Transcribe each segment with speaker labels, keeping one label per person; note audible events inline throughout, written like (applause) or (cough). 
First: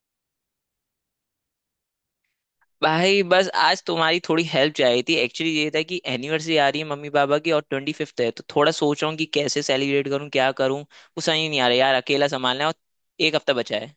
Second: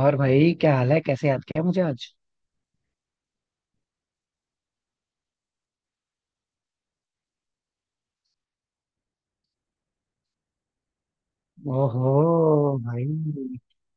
Speaker 1: और भाई क्या हाल है? कैसे याद किया मुझे आज?
Speaker 2: भाई बस आज तुम्हारी थोड़ी हेल्प चाहिए थी। एक्चुअली ये था कि एनिवर्सरी आ रही है मम्मी पापा की और ट्वेंटी फिफ्थ है, तो थोड़ा सोच रहा हूँ कि कैसे सेलिब्रेट करूँ, क्या करूँ, वो समझ ही नहीं आ रहा यार।
Speaker 1: ओहो
Speaker 2: अकेला संभालना है और
Speaker 1: भाई,
Speaker 2: एक हफ्ता बचा है।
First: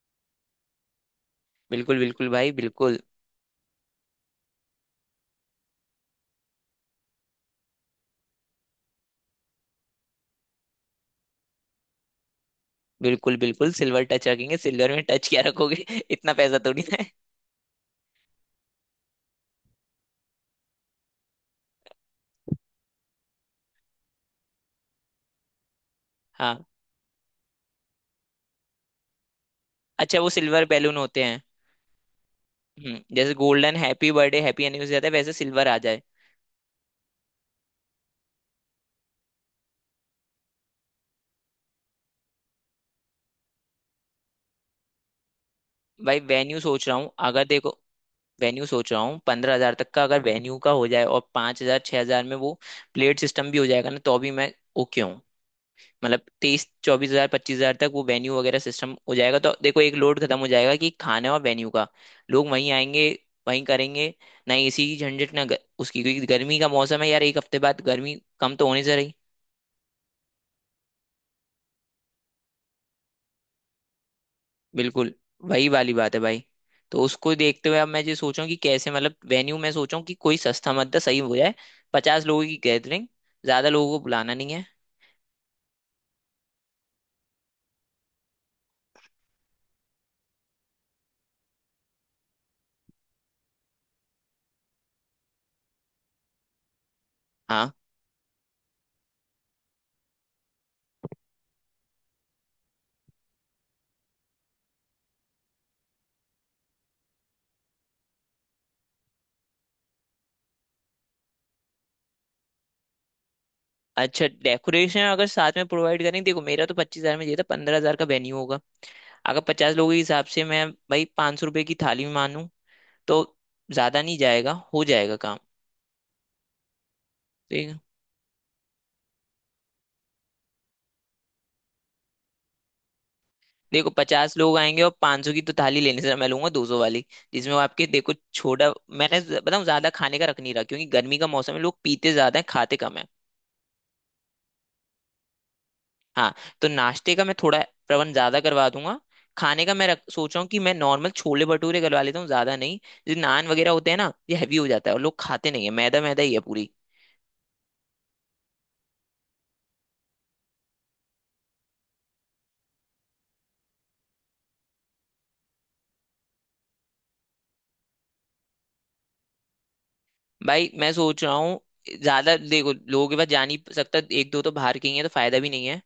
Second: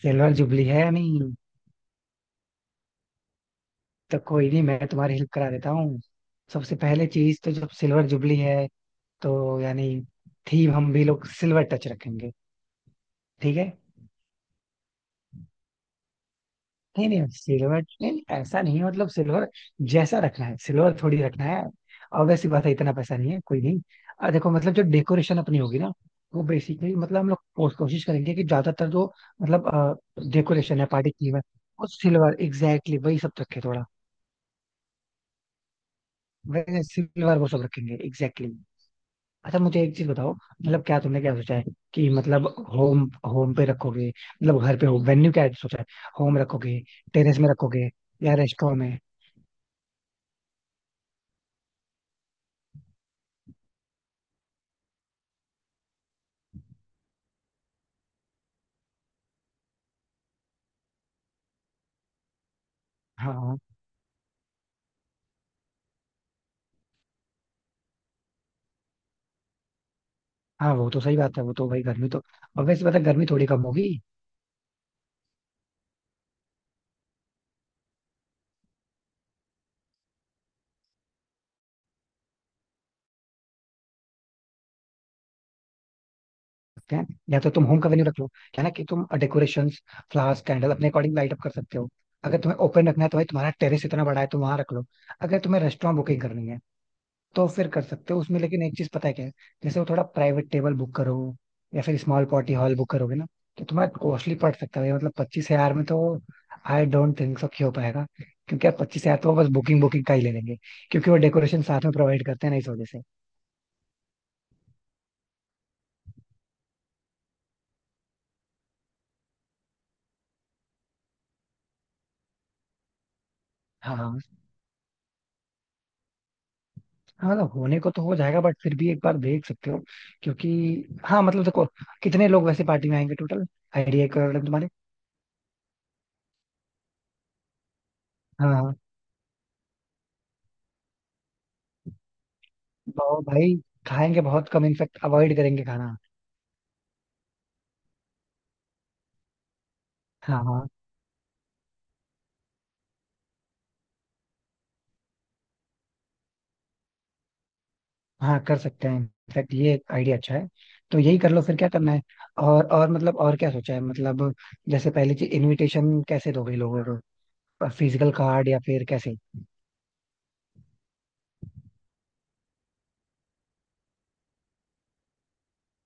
Speaker 1: सिल्वर जुबली है नहीं?
Speaker 2: बिल्कुल बिल्कुल भाई बिल्कुल।
Speaker 1: तो कोई नहीं, मैं तुम्हारी हेल्प करा देता हूँ। सबसे पहले चीज तो, जब सिल्वर जुबली है तो यानी थीम हम भी लोग सिल्वर टच रखेंगे।
Speaker 2: बिल्कुल
Speaker 1: ठीक है।
Speaker 2: बिल्कुल सिल्वर टच रखेंगे। सिल्वर में टच क्या रखोगे (laughs) इतना पैसा थोड़ी ना
Speaker 1: नहीं
Speaker 2: है।
Speaker 1: नहीं, सिल्वर नहीं नहीं, ऐसा नहीं है, मतलब सिल्वर जैसा रखना है, सिल्वर थोड़ी रखना है। ऑब्वियस सी बात है, इतना पैसा नहीं है। कोई नहीं। देखो, मतलब जो डेकोरेशन अपनी होगी ना, वो
Speaker 2: हाँ।
Speaker 1: बेसिकली, मतलब हम लोग कोशिश करेंगे कि ज्यादातर जो मतलब
Speaker 2: अच्छा वो सिल्वर
Speaker 1: डेकोरेशन है,
Speaker 2: बैलून
Speaker 1: पार्टी
Speaker 2: होते
Speaker 1: की है,
Speaker 2: हैं।
Speaker 1: वो सिल्वर एग्जैक्टली
Speaker 2: हम्म,
Speaker 1: वही सब
Speaker 2: जैसे
Speaker 1: रखे
Speaker 2: गोल्डन
Speaker 1: थोड़ा।
Speaker 2: हैप्पी बर्थडे हैप्पी एनिवर्सरी आता है वैसे सिल्वर आ जाए।
Speaker 1: वैसे सिल्वर वो सब रखेंगे एग्जैक्टली। अच्छा मुझे एक चीज बताओ, मतलब क्या तुमने क्या सोचा है कि मतलब होम, होम पे रखोगे? मतलब घर पे हो, वेन्यू क्या सोचा है?
Speaker 2: भाई
Speaker 1: होम
Speaker 2: वेन्यू
Speaker 1: रखोगे?
Speaker 2: सोच रहा हूँ,
Speaker 1: टेरेस
Speaker 2: अगर
Speaker 1: में
Speaker 2: देखो
Speaker 1: रखोगे? या
Speaker 2: वेन्यू
Speaker 1: रेस्टोरेंट
Speaker 2: सोच
Speaker 1: में?
Speaker 2: रहा हूँ 15 हज़ार तक का, अगर वेन्यू का हो जाए और 5 हज़ार 6 हज़ार में वो प्लेट सिस्टम भी हो जाएगा ना तो भी मैं ओके हूँ। मतलब 23-24 हज़ार, 25 हज़ार तक वो वेन्यू वगैरह सिस्टम हो जाएगा, तो देखो एक लोड खत्म हो जाएगा कि खाने और वेन्यू का। लोग वहीं आएंगे,
Speaker 1: हाँ हाँ।
Speaker 2: वहीं करेंगे। ना एसी की झंझट, ना उसकी, क्योंकि गर्मी का मौसम है यार, एक हफ्ते बाद गर्मी कम तो होने से रही।
Speaker 1: हाँ वो तो सही बात है, वो तो भाई गर्मी तो, और वैसे पता है, गर्मी थोड़ी कम होगी।
Speaker 2: बिल्कुल। वही वाली बात है भाई। तो उसको देखते हुए अब मैं ये सोचूं कि कैसे मतलब वेन्यू में सोचूं कि कोई सस्ता मद्दा सही हो जाए। 50 लोगों की गैदरिंग, ज्यादा लोगों को बुलाना नहीं है।
Speaker 1: सकते हैं, या तो तुम होम का वेन्यू रख लो, क्या ना कि तुम डेकोरेशन, फ्लावर्स, कैंडल अपने अकॉर्डिंग लाइट अप कर सकते हो। अगर तुम्हें ओपन रखना है तो भाई तुम्हारा टेरेस इतना बड़ा है, तुम वहां रख लो। अगर तुम्हें रेस्टोरेंट बुकिंग करनी है तो फिर
Speaker 2: हाँ।
Speaker 1: कर सकते हो उसमें, लेकिन एक चीज पता है क्या है, जैसे वो थोड़ा प्राइवेट टेबल बुक करो, या फिर स्मॉल पार्टी हॉल बुक करोगे ना, तो तुम्हारा कॉस्टली पड़ सकता है भाई, मतलब 25,000 में तो आई डोंट थिंक सो हो पाएगा। क्योंकि यार 25,000 तो वो बस बुकिंग बुकिंग का ही ले लेंगे, क्योंकि वो डेकोरेशन साथ में प्रोवाइड करते हैं ना, इस वजह से।
Speaker 2: अच्छा डेकोरेशन अगर साथ में प्रोवाइड करेंगे, देखो मेरा तो 25 हज़ार में चाहिए था, 15 हज़ार का वेन्यू होगा। अगर 50 लोगों के हिसाब से मैं भाई ₹500 की थाली में मानूं तो
Speaker 1: हाँ
Speaker 2: ज्यादा नहीं
Speaker 1: हाँ।
Speaker 2: जाएगा, हो जाएगा
Speaker 1: हाँ, मतलब होने
Speaker 2: काम।
Speaker 1: को तो हो जाएगा, बट फिर भी एक बार देख सकते हो, क्योंकि हाँ मतलब देखो, कितने लोग वैसे पार्टी में आएंगे टोटल?
Speaker 2: देखो
Speaker 1: आइडिया एक
Speaker 2: पचास
Speaker 1: करोड़
Speaker 2: लोग
Speaker 1: तुम्हारे।
Speaker 2: आएंगे, और 500 की तो थाली लेने से मैं लूंगा 200 वाली, जिसमें वो आपके देखो
Speaker 1: हाँ
Speaker 2: छोटा।
Speaker 1: हाँ।
Speaker 2: बताऊं ज्यादा खाने का रख नहीं रहा क्योंकि गर्मी का मौसम है, लोग पीते ज्यादा है खाते कम है।
Speaker 1: बहुत भाई खाएंगे बहुत कम, इनफेक्ट अवॉइड करेंगे खाना।
Speaker 2: हाँ। तो नाश्ते का मैं थोड़ा प्रबंध ज्यादा करवा दूंगा। खाने का सोच रहा
Speaker 1: हाँ
Speaker 2: हूँ कि
Speaker 1: हाँ।
Speaker 2: मैं नॉर्मल छोले भटूरे करवा लेता हूँ, ज्यादा नहीं। जो नान वगैरह होते हैं ना, ये हैवी हो जाता है और लोग खाते नहीं है, मैदा मैदा ही है पूरी।
Speaker 1: हाँ कर सकते हैं, इनफेक्ट ये आइडिया अच्छा है। तो यही कर लो फिर, क्या करना है। और मतलब और क्या सोचा है मतलब, जैसे पहली चीज इनविटेशन कैसे दोगे लोगों को? फिजिकल कार्ड या फिर कैसे?
Speaker 2: भाई मैं सोच रहा हूँ, ज्यादा देखो लोगों के पास जा नहीं सकता, एक दो तो बाहर के ही है तो फायदा भी नहीं है।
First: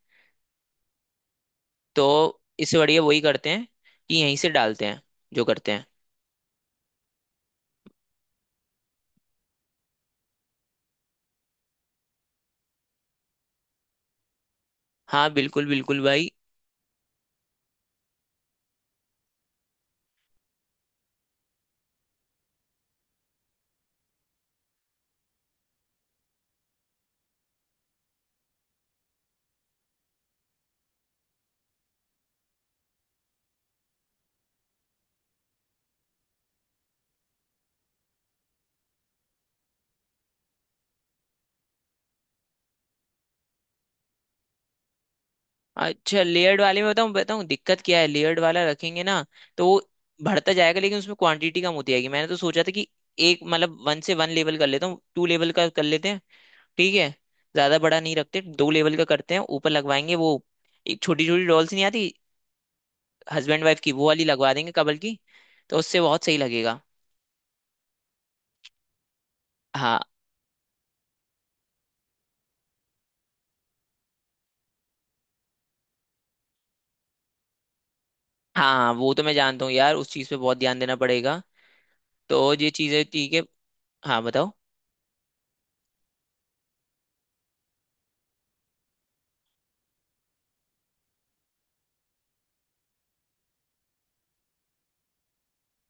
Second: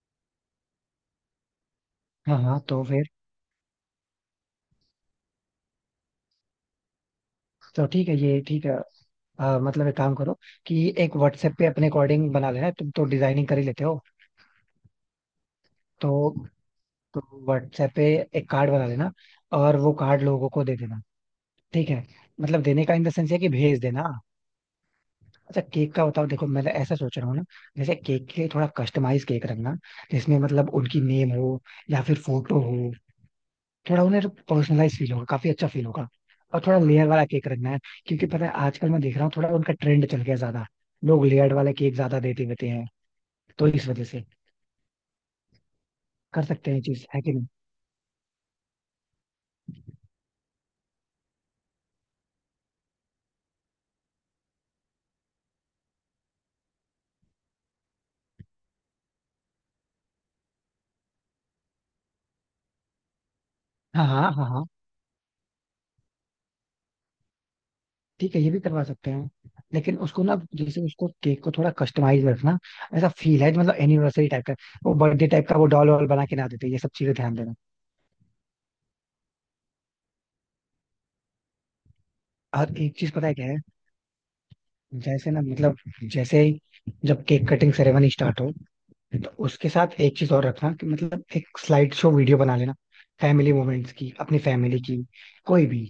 Speaker 1: हाँ
Speaker 2: तो
Speaker 1: हाँ
Speaker 2: इससे
Speaker 1: तो
Speaker 2: बढ़िया
Speaker 1: फिर,
Speaker 2: वही करते हैं कि यहीं से डालते हैं जो करते हैं।
Speaker 1: तो ठीक है, ये ठीक है। मतलब एक काम करो कि एक व्हाट्सएप पे अपने अकॉर्डिंग बना लेना, तुम तो डिजाइनिंग कर ही लेते हो।
Speaker 2: हाँ बिल्कुल बिल्कुल
Speaker 1: तो
Speaker 2: भाई।
Speaker 1: तो व्हाट्सएप पे एक कार्ड बना लेना और वो कार्ड लोगों को दे देना। ठीक है, मतलब देने का इन द सेंस है कि भेज देना। अच्छा केक का बताओ, देखो मैं ऐसा सोच रहा हूँ ना, जैसे केक के लिए थोड़ा कस्टमाइज केक रखना, जिसमें मतलब उनकी नेम हो या फिर फोटो हो, थोड़ा उन्हें पर्सनलाइज फील होगा, काफी अच्छा फील होगा। और थोड़ा लेयर वाला केक रखना है, क्योंकि पता है आजकल मैं देख रहा हूँ थोड़ा उनका ट्रेंड चल गया ज्यादा, लोग लेयर्ड वाले केक ज्यादा देते रहते हैं, तो इस वजह से
Speaker 2: अच्छा
Speaker 1: कर
Speaker 2: लेयर्ड
Speaker 1: सकते हैं,
Speaker 2: वाले
Speaker 1: ये
Speaker 2: में
Speaker 1: चीज
Speaker 2: बताऊँ
Speaker 1: है कि
Speaker 2: बताऊँ
Speaker 1: नहीं।
Speaker 2: दिक्कत क्या है। लेयर्ड वाला रखेंगे ना, तो वो बढ़ता जाएगा लेकिन उसमें क्वांटिटी कम होती जाएगी। मैंने तो सोचा था कि एक मतलब वन से वन लेवल कर लेता हूँ, टू लेवल का कर लेते हैं। ठीक है। ज्यादा बड़ा नहीं रखते, दो लेवल का करते हैं, ऊपर लगवाएंगे वो एक छोटी छोटी डॉल्स नहीं आती हस्बैंड वाइफ की, वो
Speaker 1: हाँ हाँ
Speaker 2: वाली
Speaker 1: हाँ
Speaker 2: लगवा
Speaker 1: हाँ।
Speaker 2: देंगे कबल की। तो उससे बहुत सही लगेगा।
Speaker 1: ठीक है ये भी करवा सकते हैं, लेकिन
Speaker 2: हाँ
Speaker 1: उसको ना, जैसे उसको केक को थोड़ा कस्टमाइज रखना, ऐसा फील है मतलब एनिवर्सरी टाइप का, वो बर्थडे टाइप का वो डॉल वॉल बना के ना देते, ये सब चीजें ध्यान देना।
Speaker 2: हाँ, हाँ वो तो मैं जानता हूँ यार, उस चीज़ पे बहुत ध्यान देना पड़ेगा, तो ये
Speaker 1: और एक
Speaker 2: चीजें
Speaker 1: चीज पता
Speaker 2: ठीक
Speaker 1: है
Speaker 2: है।
Speaker 1: क्या है,
Speaker 2: हाँ बताओ।
Speaker 1: जैसे ना मतलब, जैसे ही जब केक कटिंग सेरेमनी स्टार्ट हो, तो उसके साथ एक चीज और रखना कि मतलब एक स्लाइड शो वीडियो बना लेना, फैमिली मोमेंट्स की, अपनी फैमिली की, कोई भी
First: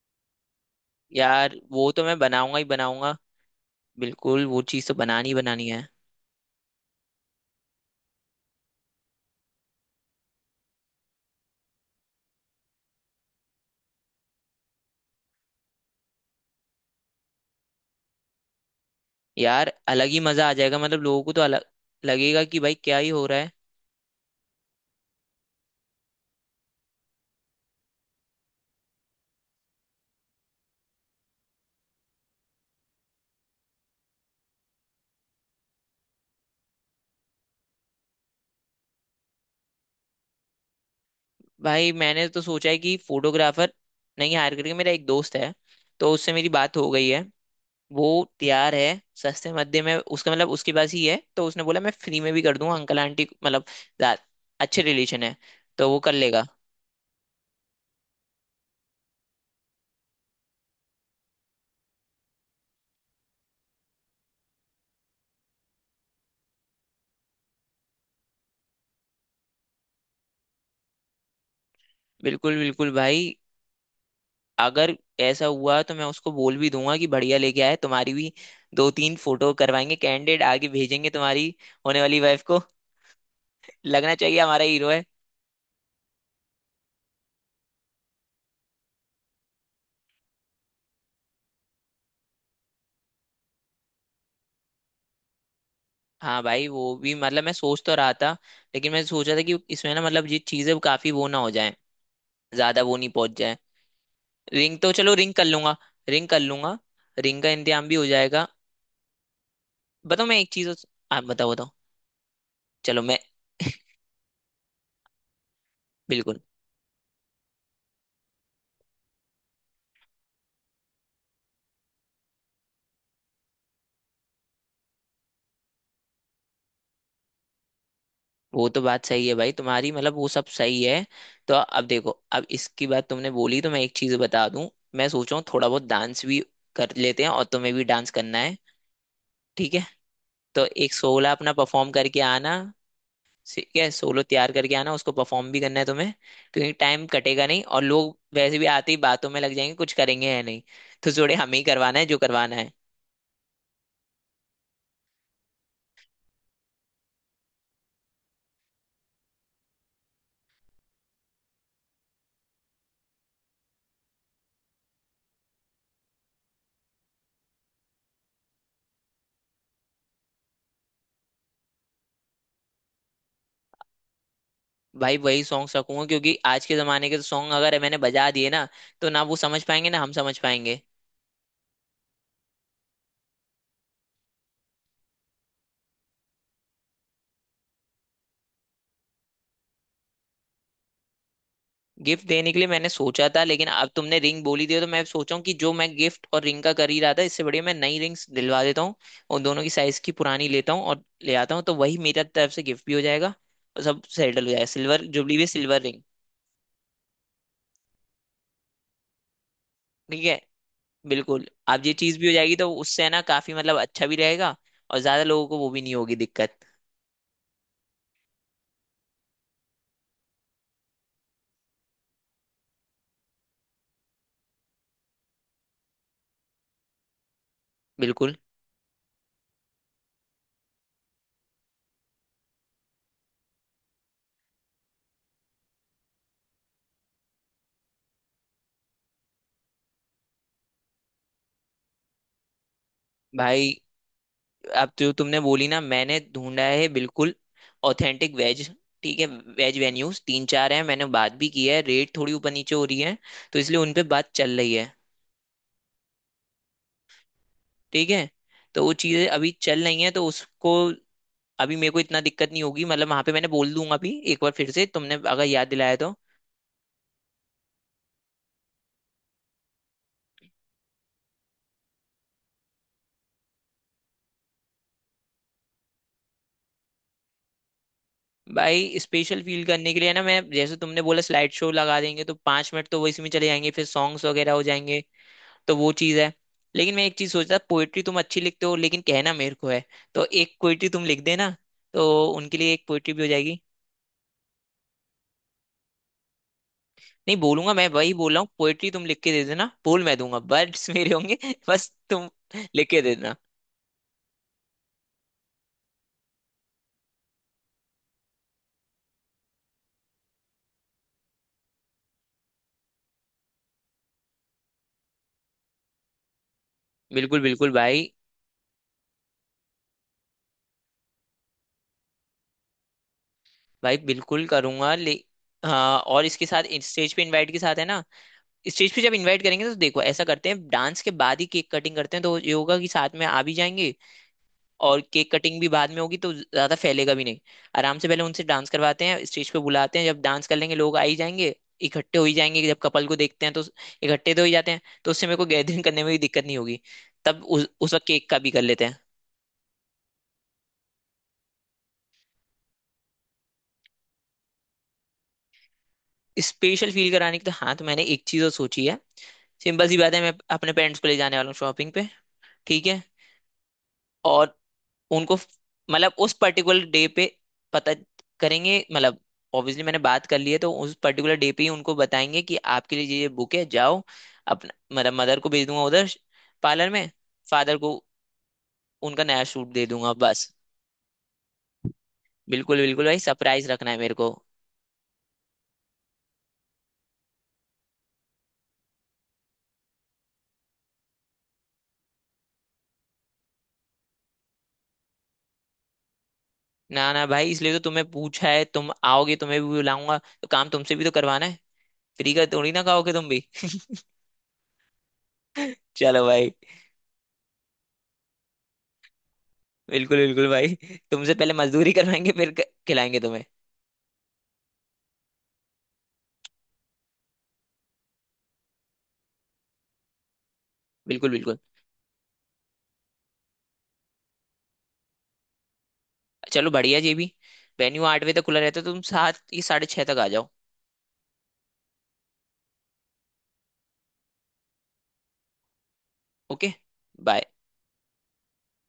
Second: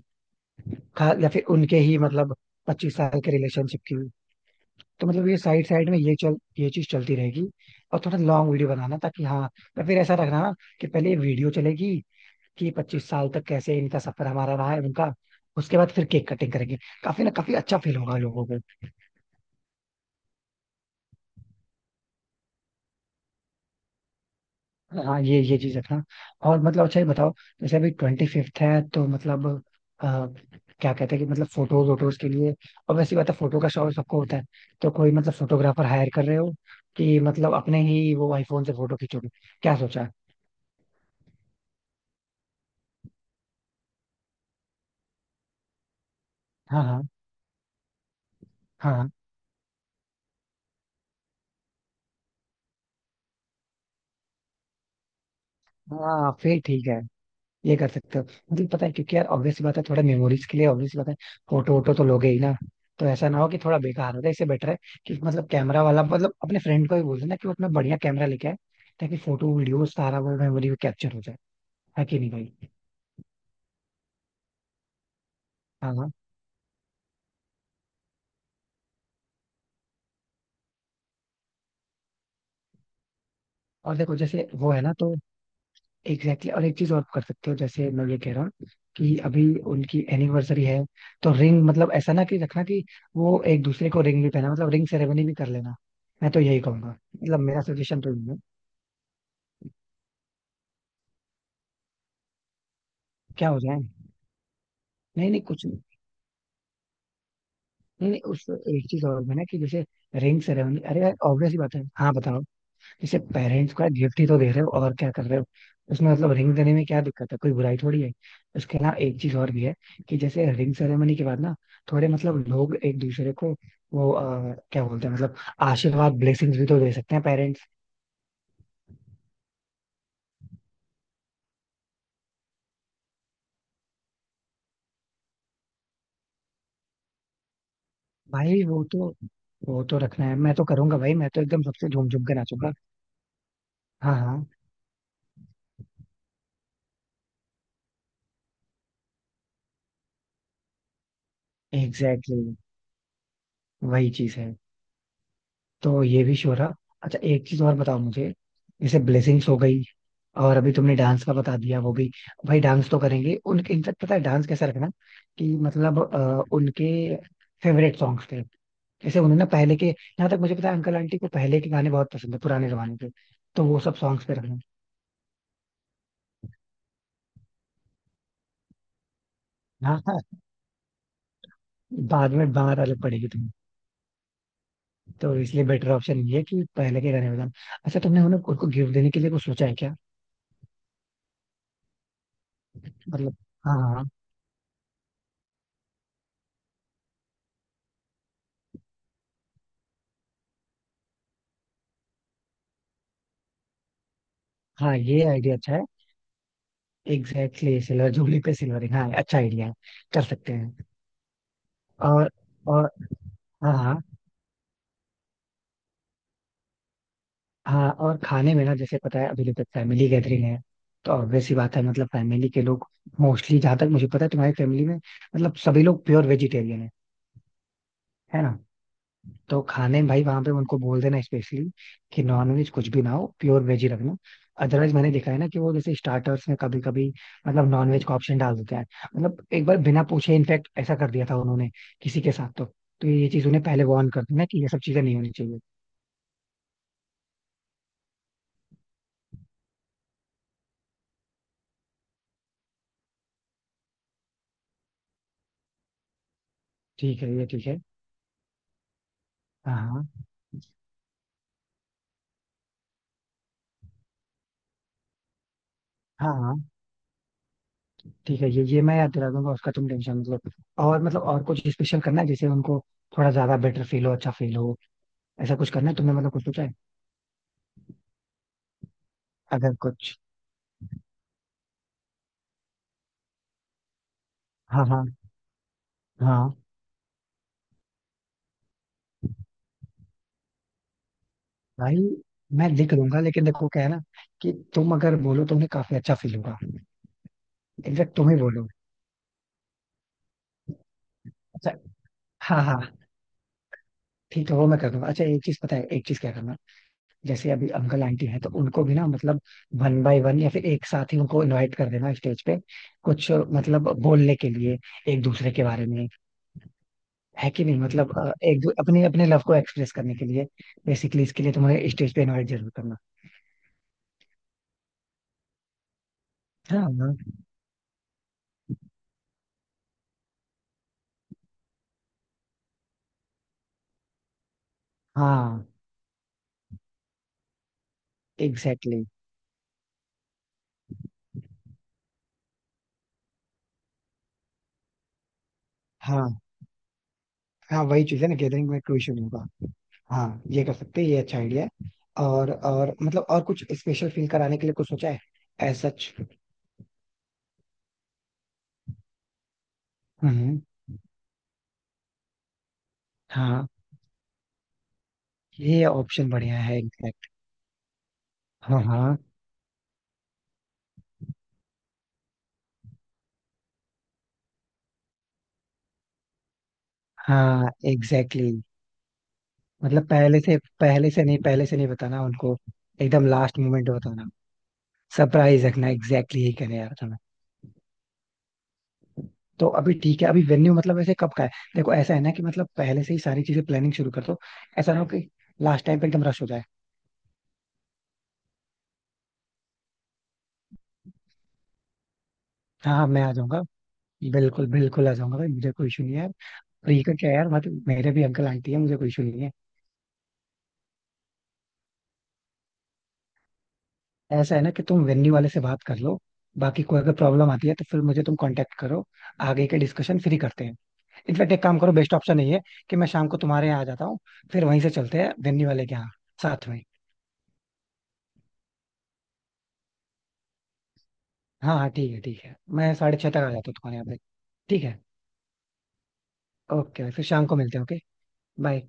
Speaker 1: खा या फिर
Speaker 2: यार
Speaker 1: उनके
Speaker 2: वो
Speaker 1: ही
Speaker 2: तो मैं
Speaker 1: मतलब
Speaker 2: बनाऊंगा ही
Speaker 1: पच्चीस
Speaker 2: बनाऊंगा।
Speaker 1: साल के रिलेशनशिप की।
Speaker 2: बिल्कुल वो चीज तो
Speaker 1: तो मतलब
Speaker 2: बनानी ही
Speaker 1: ये साइड
Speaker 2: बनानी है।
Speaker 1: साइड में ये चल ये चीज चलती रहेगी, और थोड़ा लॉन्ग वीडियो बनाना ताकि हाँ, पर फिर ऐसा रखना ना कि पहले ये वीडियो चलेगी कि 25 साल तक कैसे इनका सफर, हमारा रहा है, उनका, उसके बाद फिर केक कटिंग करेंगे। काफी ना, काफी अच्छा फील होगा लोगों को।
Speaker 2: यार अलग ही मजा आ जाएगा, मतलब लोगों को तो अलग लगेगा कि भाई क्या ही हो रहा है।
Speaker 1: हाँ ये चीज रखना। और मतलब अच्छा ये बताओ, जैसे अभी 25th है तो मतलब अ, क्या कहते हैं कि मतलब फोटोज वोटोज के लिए, और वैसी बात है फोटो का शौक सबको होता है, तो कोई मतलब फोटोग्राफर हायर कर रहे हो कि मतलब अपने ही वो आईफोन से फोटो खींचोगे, क्या सोचा है?
Speaker 2: भाई मैंने तो सोचा है कि फोटोग्राफर नहीं हायर करके, मेरा एक दोस्त है तो उससे मेरी बात
Speaker 1: हाँ
Speaker 2: हो
Speaker 1: हाँ।
Speaker 2: गई है। वो तैयार है,
Speaker 1: हाँ
Speaker 2: सस्ते मध्य में उसका मतलब उसके पास ही है तो उसने बोला मैं फ्री में भी कर दूंगा अंकल आंटी मतलब दा- अच्छे रिलेशन है। तो वो कर
Speaker 1: हाँ
Speaker 2: लेगा।
Speaker 1: फिर ठीक है, ये कर सकते हो। मतलब पता है क्योंकि यार ऑब्वियस बात है, थोड़ा मेमोरीज के लिए ऑब्वियस बात है, फोटो वोटो तो लोगे ही ना, तो ऐसा ना हो कि थोड़ा बेकार हो जाए, इससे बेटर है कि मतलब कैमरा वाला, मतलब अपने फ्रेंड को भी बोल देना कि वो अपना बढ़िया कैमरा लेके आए, ताकि फोटो वीडियो सारा वो मेमोरी में कैप्चर हो जाए। है कि नहीं भाई?
Speaker 2: बिल्कुल बिल्कुल भाई, अगर ऐसा हुआ तो
Speaker 1: हाँ
Speaker 2: मैं
Speaker 1: हाँ।
Speaker 2: उसको बोल भी दूंगा कि बढ़िया लेके आए, तुम्हारी भी 2-3 फोटो करवाएंगे, कैंडिडेट आगे भेजेंगे तुम्हारी होने वाली वाइफ को।
Speaker 1: और
Speaker 2: लगना
Speaker 1: देखो
Speaker 2: चाहिए
Speaker 1: जैसे
Speaker 2: हमारा
Speaker 1: वो है
Speaker 2: हीरो
Speaker 1: ना
Speaker 2: है।
Speaker 1: तो एग्जैक्टली exactly। और एक चीज और कर सकते हो, जैसे मैं ये कह रहा हूँ कि अभी उनकी एनिवर्सरी है तो रिंग, मतलब ऐसा ना कि रखना कि वो एक दूसरे को रिंग भी पहना, मतलब रिंग सेरेमनी भी कर लेना। मैं तो
Speaker 2: हाँ
Speaker 1: यही
Speaker 2: भाई
Speaker 1: कहूंगा,
Speaker 2: वो भी
Speaker 1: मतलब
Speaker 2: मतलब मैं
Speaker 1: मेरा
Speaker 2: सोच तो
Speaker 1: सजेशन
Speaker 2: रहा
Speaker 1: तो यही
Speaker 2: था,
Speaker 1: है।
Speaker 2: लेकिन मैं सोचा था कि इसमें ना मतलब ये चीजें काफी वो ना हो जाए, ज्यादा वो नहीं पहुंच
Speaker 1: क्या
Speaker 2: जाए।
Speaker 1: हो जाए?
Speaker 2: रिंग तो चलो
Speaker 1: नहीं
Speaker 2: रिंग
Speaker 1: नहीं
Speaker 2: कर
Speaker 1: कुछ
Speaker 2: लूंगा,
Speaker 1: नहीं।
Speaker 2: रिंग कर लूंगा, रिंग का इंतजाम भी हो
Speaker 1: नहीं नहीं, उस
Speaker 2: जाएगा।
Speaker 1: एक चीज और भी ना कि जैसे
Speaker 2: बताओ मैं
Speaker 1: रिंग
Speaker 2: एक चीज।
Speaker 1: सेरेमनी, अरे यार
Speaker 2: आप बताओ
Speaker 1: ऑब्वियस ही
Speaker 2: बताओ,
Speaker 1: बात है। हाँ बताओ।
Speaker 2: चलो मैं।
Speaker 1: जैसे पेरेंट्स को गिफ्ट ही तो दे रहे हो और क्या कर रहे हो, उसमें मतलब
Speaker 2: बिल्कुल।
Speaker 1: रिंग देने में क्या दिक्कत है, कोई बुराई थोड़ी है। उसके अलावा एक चीज और भी है कि जैसे रिंग सेरेमनी के बाद ना, थोड़े मतलब लोग एक दूसरे को वो क्या बोलते हैं मतलब आशीर्वाद, ब्लेसिंग्स भी तो दे सकते हैं पेरेंट्स।
Speaker 2: वो तो बात सही है भाई तुम्हारी, मतलब वो सब सही है। तो अब देखो, अब इसकी बात तुमने बोली तो मैं एक चीज बता दूं। मैं सोच रहा हूँ थोड़ा बहुत डांस भी कर लेते हैं, और तुम्हें भी डांस करना है।
Speaker 1: भाई वो तो,
Speaker 2: ठीक है,
Speaker 1: वो तो रखना है, मैं
Speaker 2: तो
Speaker 1: तो
Speaker 2: एक
Speaker 1: करूंगा भाई, मैं
Speaker 2: सोला
Speaker 1: तो
Speaker 2: अपना
Speaker 1: एकदम सबसे
Speaker 2: परफॉर्म
Speaker 1: झूम
Speaker 2: करके
Speaker 1: झूम के
Speaker 2: आना।
Speaker 1: नाचूंगा।
Speaker 2: ठीक है,
Speaker 1: हाँ
Speaker 2: सोलो
Speaker 1: हाँ
Speaker 2: तैयार करके आना, उसको परफॉर्म भी करना है तुम्हें। क्योंकि टाइम कटेगा नहीं, और लोग वैसे भी आते ही बातों में लग जाएंगे, कुछ करेंगे या नहीं। तो जोड़े हमें ही करवाना है जो
Speaker 1: एग्जैक्टली
Speaker 2: करवाना
Speaker 1: exactly,
Speaker 2: है।
Speaker 1: वही चीज है। तो ये भी श्योर रहा। अच्छा एक चीज और बताओ मुझे, जैसे ब्लेसिंग्स हो गई, और अभी तुमने डांस का बता दिया, वो भी भाई डांस तो करेंगे उनके, इनफैक्ट पता है डांस कैसा रखना कि मतलब उनके फेवरेट सॉन्ग्स थे, जैसे उन्हें ना पहले के, यहाँ तक मुझे पता है अंकल आंटी को पहले के गाने बहुत पसंद है, पुराने जमाने के, तो वो सब सॉन्ग्स पे रखना।
Speaker 2: भाई वही सॉन्ग रखूंगा, क्योंकि आज के जमाने के तो सॉन्ग अगर मैंने बजा दिए ना तो ना वो समझ पाएंगे ना
Speaker 1: हाँ
Speaker 2: हम
Speaker 1: हाँ।
Speaker 2: समझ पाएंगे।
Speaker 1: बाद में बाहर अलग पड़ेगी तुम्हें, तो इसलिए बेटर ऑप्शन ये है कि पहले के गाने बजाना। अच्छा तुमने उन्हें उनको गिफ्ट देने के लिए कुछ सोचा है क्या?
Speaker 2: गिफ्ट देने के लिए मैंने सोचा
Speaker 1: मतलब
Speaker 2: था, लेकिन
Speaker 1: हाँ
Speaker 2: अब
Speaker 1: हाँ।
Speaker 2: तुमने रिंग बोली दी है, तो मैं सोचा हूँ कि जो मैं गिफ्ट और रिंग का कर ही रहा था, इससे बढ़िया मैं नई रिंग्स दिलवा देता हूँ। और दोनों की साइज की पुरानी लेता हूँ और ले आता हूँ, तो वही मेरा तरफ से गिफ्ट भी हो जाएगा। और सब सेटल हो जाएगा,
Speaker 1: हाँ
Speaker 2: सिल्वर
Speaker 1: ये
Speaker 2: जुबली भी
Speaker 1: आइडिया अच्छा
Speaker 2: सिल्वर
Speaker 1: है।
Speaker 2: Ring.
Speaker 1: Exactly exactly, silver jubilee पे सिल्वरिंग, हाँ अच्छा आइडिया है। कर
Speaker 2: ठीक है।
Speaker 1: सकते हैं।
Speaker 2: बिल्कुल, अब ये चीज भी
Speaker 1: और
Speaker 2: हो जाएगी, तो
Speaker 1: और
Speaker 2: उससे है ना काफी
Speaker 1: हाँ
Speaker 2: मतलब
Speaker 1: हाँ।
Speaker 2: अच्छा भी रहेगा। और ज्यादा लोगों को वो भी नहीं होगी दिक्कत।
Speaker 1: हाँ और खाने में ना, जैसे पता है अभी तक फैमिली गैदरिंग है, तो ऑब्वियस सी बात है, मतलब फैमिली के लोग मोस्टली, जहाँ तक मुझे पता है तुम्हारी फैमिली में मतलब सभी लोग प्योर वेजिटेरियन है
Speaker 2: बिल्कुल
Speaker 1: है ना, तो खाने में भाई वहां पे उनको बोल देना स्पेशली कि नॉनवेज कुछ भी ना हो, प्योर वेज ही रखना। अदरवाइज मैंने देखा है ना कि वो जैसे स्टार्टर्स में कभी कभी मतलब नॉनवेज का ऑप्शन डाल देते हैं, मतलब एक बार बिना पूछे इनफैक्ट ऐसा कर दिया था उन्होंने किसी के साथ, तो ये चीज उन्हें
Speaker 2: भाई।
Speaker 1: पहले वार्न कर देना कि ये सब
Speaker 2: अब
Speaker 1: चीजें
Speaker 2: जो
Speaker 1: नहीं होनी
Speaker 2: तुमने
Speaker 1: चाहिए।
Speaker 2: बोली ना, मैंने ढूंढा है बिल्कुल ऑथेंटिक वेज। ठीक है, वेज वेन्यूज 3-4 हैं, मैंने बात भी की है, रेट थोड़ी ऊपर नीचे हो रही है, तो इसलिए उन पे बात चल रही है।
Speaker 1: ठीक है ये ठीक है।
Speaker 2: ठीक है। तो वो चीज़ें अभी
Speaker 1: हाँ
Speaker 2: चल रही हैं, तो
Speaker 1: हाँ।
Speaker 2: उसको अभी मेरे को इतना दिक्कत नहीं होगी, मतलब वहां पे मैंने बोल दूंगा अभी एक बार, फिर से तुमने अगर याद दिलाया तो।
Speaker 1: हाँ हाँ ठीक है, ये मैं याद दिला दूंगा, उसका तुम टेंशन मतलब। और मतलब और कुछ स्पेशल करना है जैसे उनको थोड़ा ज्यादा बेटर फील हो, अच्छा फील हो, ऐसा कुछ करना है, तुमने मतलब कुछ सोचा है?
Speaker 2: भाई स्पेशल फील
Speaker 1: अगर
Speaker 2: करने के लिए
Speaker 1: कुछ
Speaker 2: ना, मैं जैसे तुमने बोला स्लाइड शो लगा देंगे तो 5 मिनट तो वो इसमें चले जाएंगे, फिर सॉन्ग्स वगैरह हो
Speaker 1: हाँ
Speaker 2: जाएंगे,
Speaker 1: हाँ।
Speaker 2: तो वो चीज़ है।
Speaker 1: हाँ
Speaker 2: लेकिन मैं एक चीज़ सोचता, पोएट्री तुम अच्छी लिखते हो लेकिन कहना मेरे को है, तो एक पोएट्री तुम लिख देना,
Speaker 1: भाई
Speaker 2: तो उनके
Speaker 1: मैं
Speaker 2: लिए एक
Speaker 1: लिख
Speaker 2: पोएट्री
Speaker 1: दूंगा,
Speaker 2: भी हो
Speaker 1: लेकिन
Speaker 2: जाएगी।
Speaker 1: देखो क्या है ना, कि तुम अगर बोलो तो उन्हें काफी अच्छा फील होगा।
Speaker 2: नहीं बोलूंगा मैं, वही
Speaker 1: इनफेक्ट तुम
Speaker 2: बोल
Speaker 1: ही
Speaker 2: रहा हूँ,
Speaker 1: बोलो।
Speaker 2: पोएट्री तुम लिख के दे देना, बोल मैं दूंगा, वर्ड्स मेरे होंगे (laughs)
Speaker 1: अच्छा
Speaker 2: बस तुम
Speaker 1: हाँ हाँ
Speaker 2: लिख के दे देना।
Speaker 1: ठीक है, वो मैं कर दूंगा। अच्छा एक चीज पता है एक चीज क्या करना, जैसे अभी अंकल आंटी हैं तो उनको भी ना मतलब वन बाय वन या फिर एक साथ ही उनको इनवाइट कर देना स्टेज पे, कुछ मतलब बोलने के लिए एक दूसरे के बारे में,
Speaker 2: बिल्कुल
Speaker 1: है कि
Speaker 2: बिल्कुल
Speaker 1: नहीं,
Speaker 2: भाई।
Speaker 1: मतलब अपने अपने लव को एक्सप्रेस करने के लिए, बेसिकली इसके लिए तुम्हें स्टेज पे इनवाइट जरूर करना।
Speaker 2: भाई बिल्कुल करूंगा ले। हाँ और इसके साथ
Speaker 1: है
Speaker 2: स्टेज
Speaker 1: ना।
Speaker 2: पे इनवाइट के साथ है ना, स्टेज पे जब इनवाइट करेंगे तो देखो ऐसा करते हैं, डांस के बाद ही केक कटिंग करते हैं, तो ये होगा कि साथ में आ भी जाएंगे और केक कटिंग
Speaker 1: हाँ
Speaker 2: भी बाद में होगी तो ज्यादा फैलेगा भी नहीं। आराम से पहले उनसे डांस
Speaker 1: एग्जैक्टली।
Speaker 2: करवाते हैं, स्टेज पे बुलाते हैं, जब डांस कर लेंगे लोग आ ही जाएंगे, इकट्ठे हो ही जाएंगे, जब कपल को देखते हैं तो इकट्ठे तो हो ही जाते हैं, तो उससे मेरे को गैदरिंग (laughs) करने में भी
Speaker 1: हाँ
Speaker 2: दिक्कत नहीं होगी। तब उस
Speaker 1: हाँ
Speaker 2: उस
Speaker 1: वही
Speaker 2: वक्त
Speaker 1: चीज है
Speaker 2: केक
Speaker 1: ना,
Speaker 2: का भी कर
Speaker 1: गैदरिंग में
Speaker 2: लेते
Speaker 1: कोई
Speaker 2: हैं।
Speaker 1: इशू नहीं होगा। हाँ ये कर सकते हैं, ये अच्छा आइडिया है। और मतलब और कुछ स्पेशल फील कराने के लिए कुछ सोचा है, एज सच?
Speaker 2: स्पेशल फील कराने की तो हाँ, तो मैंने एक चीज और सोची है। सिंपल सी बात है, मैं
Speaker 1: हम्म।
Speaker 2: अपने पेरेंट्स को ले जाने वाला हूँ शॉपिंग पे। ठीक है।
Speaker 1: हाँ
Speaker 2: और उनको
Speaker 1: ये
Speaker 2: मतलब
Speaker 1: ऑप्शन
Speaker 2: उस
Speaker 1: बढ़िया है
Speaker 2: पर्टिकुलर डे पे
Speaker 1: एग्जैक्ट।
Speaker 2: पता करेंगे
Speaker 1: हाँ हाँ।
Speaker 2: मतलब ऑब्वियसली मैंने बात कर ली है, तो उस पर्टिकुलर डे पे ही उनको बताएंगे कि आपके लिए ये बुक है जाओ। अपना मतलब मदर को भेज दूंगा उधर पार्लर में,
Speaker 1: हाँ
Speaker 2: फादर को
Speaker 1: एग्जैक्टली exactly।
Speaker 2: उनका नया सूट दे
Speaker 1: मतलब
Speaker 2: दूंगा
Speaker 1: पहले
Speaker 2: बस।
Speaker 1: से, पहले से नहीं, पहले से नहीं बताना उनको,
Speaker 2: बिल्कुल बिल्कुल भाई,
Speaker 1: एकदम लास्ट
Speaker 2: सरप्राइज रखना
Speaker 1: मोमेंट
Speaker 2: है मेरे
Speaker 1: बताना,
Speaker 2: को।
Speaker 1: सरप्राइज रखना, एग्जैक्टली exactly यही कहने यार तुम्हें। तो अभी ठीक है, अभी वेन्यू मतलब ऐसे कब का है, देखो ऐसा है ना कि मतलब पहले से ही सारी चीजें प्लानिंग शुरू कर दो, ऐसा ना हो कि लास्ट टाइम पे एकदम रश हो जाए।
Speaker 2: ना ना भाई, इसलिए तो तुम्हें पूछा है, तुम आओगे, तुम्हें भी बुलाऊंगा, तो काम तुमसे भी तो करवाना है। फ्री का थोड़ी ना
Speaker 1: हाँ हाँ
Speaker 2: खाओगे
Speaker 1: मैं
Speaker 2: तुम
Speaker 1: आ
Speaker 2: भी।
Speaker 1: जाऊंगा। बिल्कुल बिल्कुल आ जाऊंगा भाई, मुझे
Speaker 2: (laughs)
Speaker 1: कोई इशू नहीं
Speaker 2: चलो
Speaker 1: है।
Speaker 2: भाई।
Speaker 1: फ्री का क्या है यार, मतलब मेरे भी अंकल आंटी है, मुझे कोई इशू नहीं है।
Speaker 2: बिल्कुल बिल्कुल भाई, तुमसे पहले मजदूरी (laughs) करवाएंगे, फिर खिलाएंगे तुम्हें।
Speaker 1: ऐसा है ना कि तुम वेन्यू वाले से बात कर लो, बाकी कोई अगर प्रॉब्लम आती है तो फिर मुझे तुम कांटेक्ट करो, आगे के डिस्कशन फ्री करते हैं।
Speaker 2: बिल्कुल
Speaker 1: इनफैक्ट
Speaker 2: बिल्कुल।
Speaker 1: एक काम करो, बेस्ट ऑप्शन यही है कि मैं शाम को तुम्हारे यहाँ आ जाता हूँ, फिर वहीं से चलते हैं वेन्यू वाले के यहाँ साथ
Speaker 2: चलो
Speaker 1: में।
Speaker 2: बढ़िया जी भी। वेन्यू 8 बजे तक खुला रहता है तो तुम सात या साढ़े 6 तक आ जाओ।
Speaker 1: हाँ हाँ ठीक है ठीक है, मैं 6:30 तक आ जाता हूँ तुम्हारे यहाँ पे। ठीक है।
Speaker 2: ओके।
Speaker 1: ओके फिर
Speaker 2: बाय।
Speaker 1: शाम को मिलते हैं। ओके। बाय।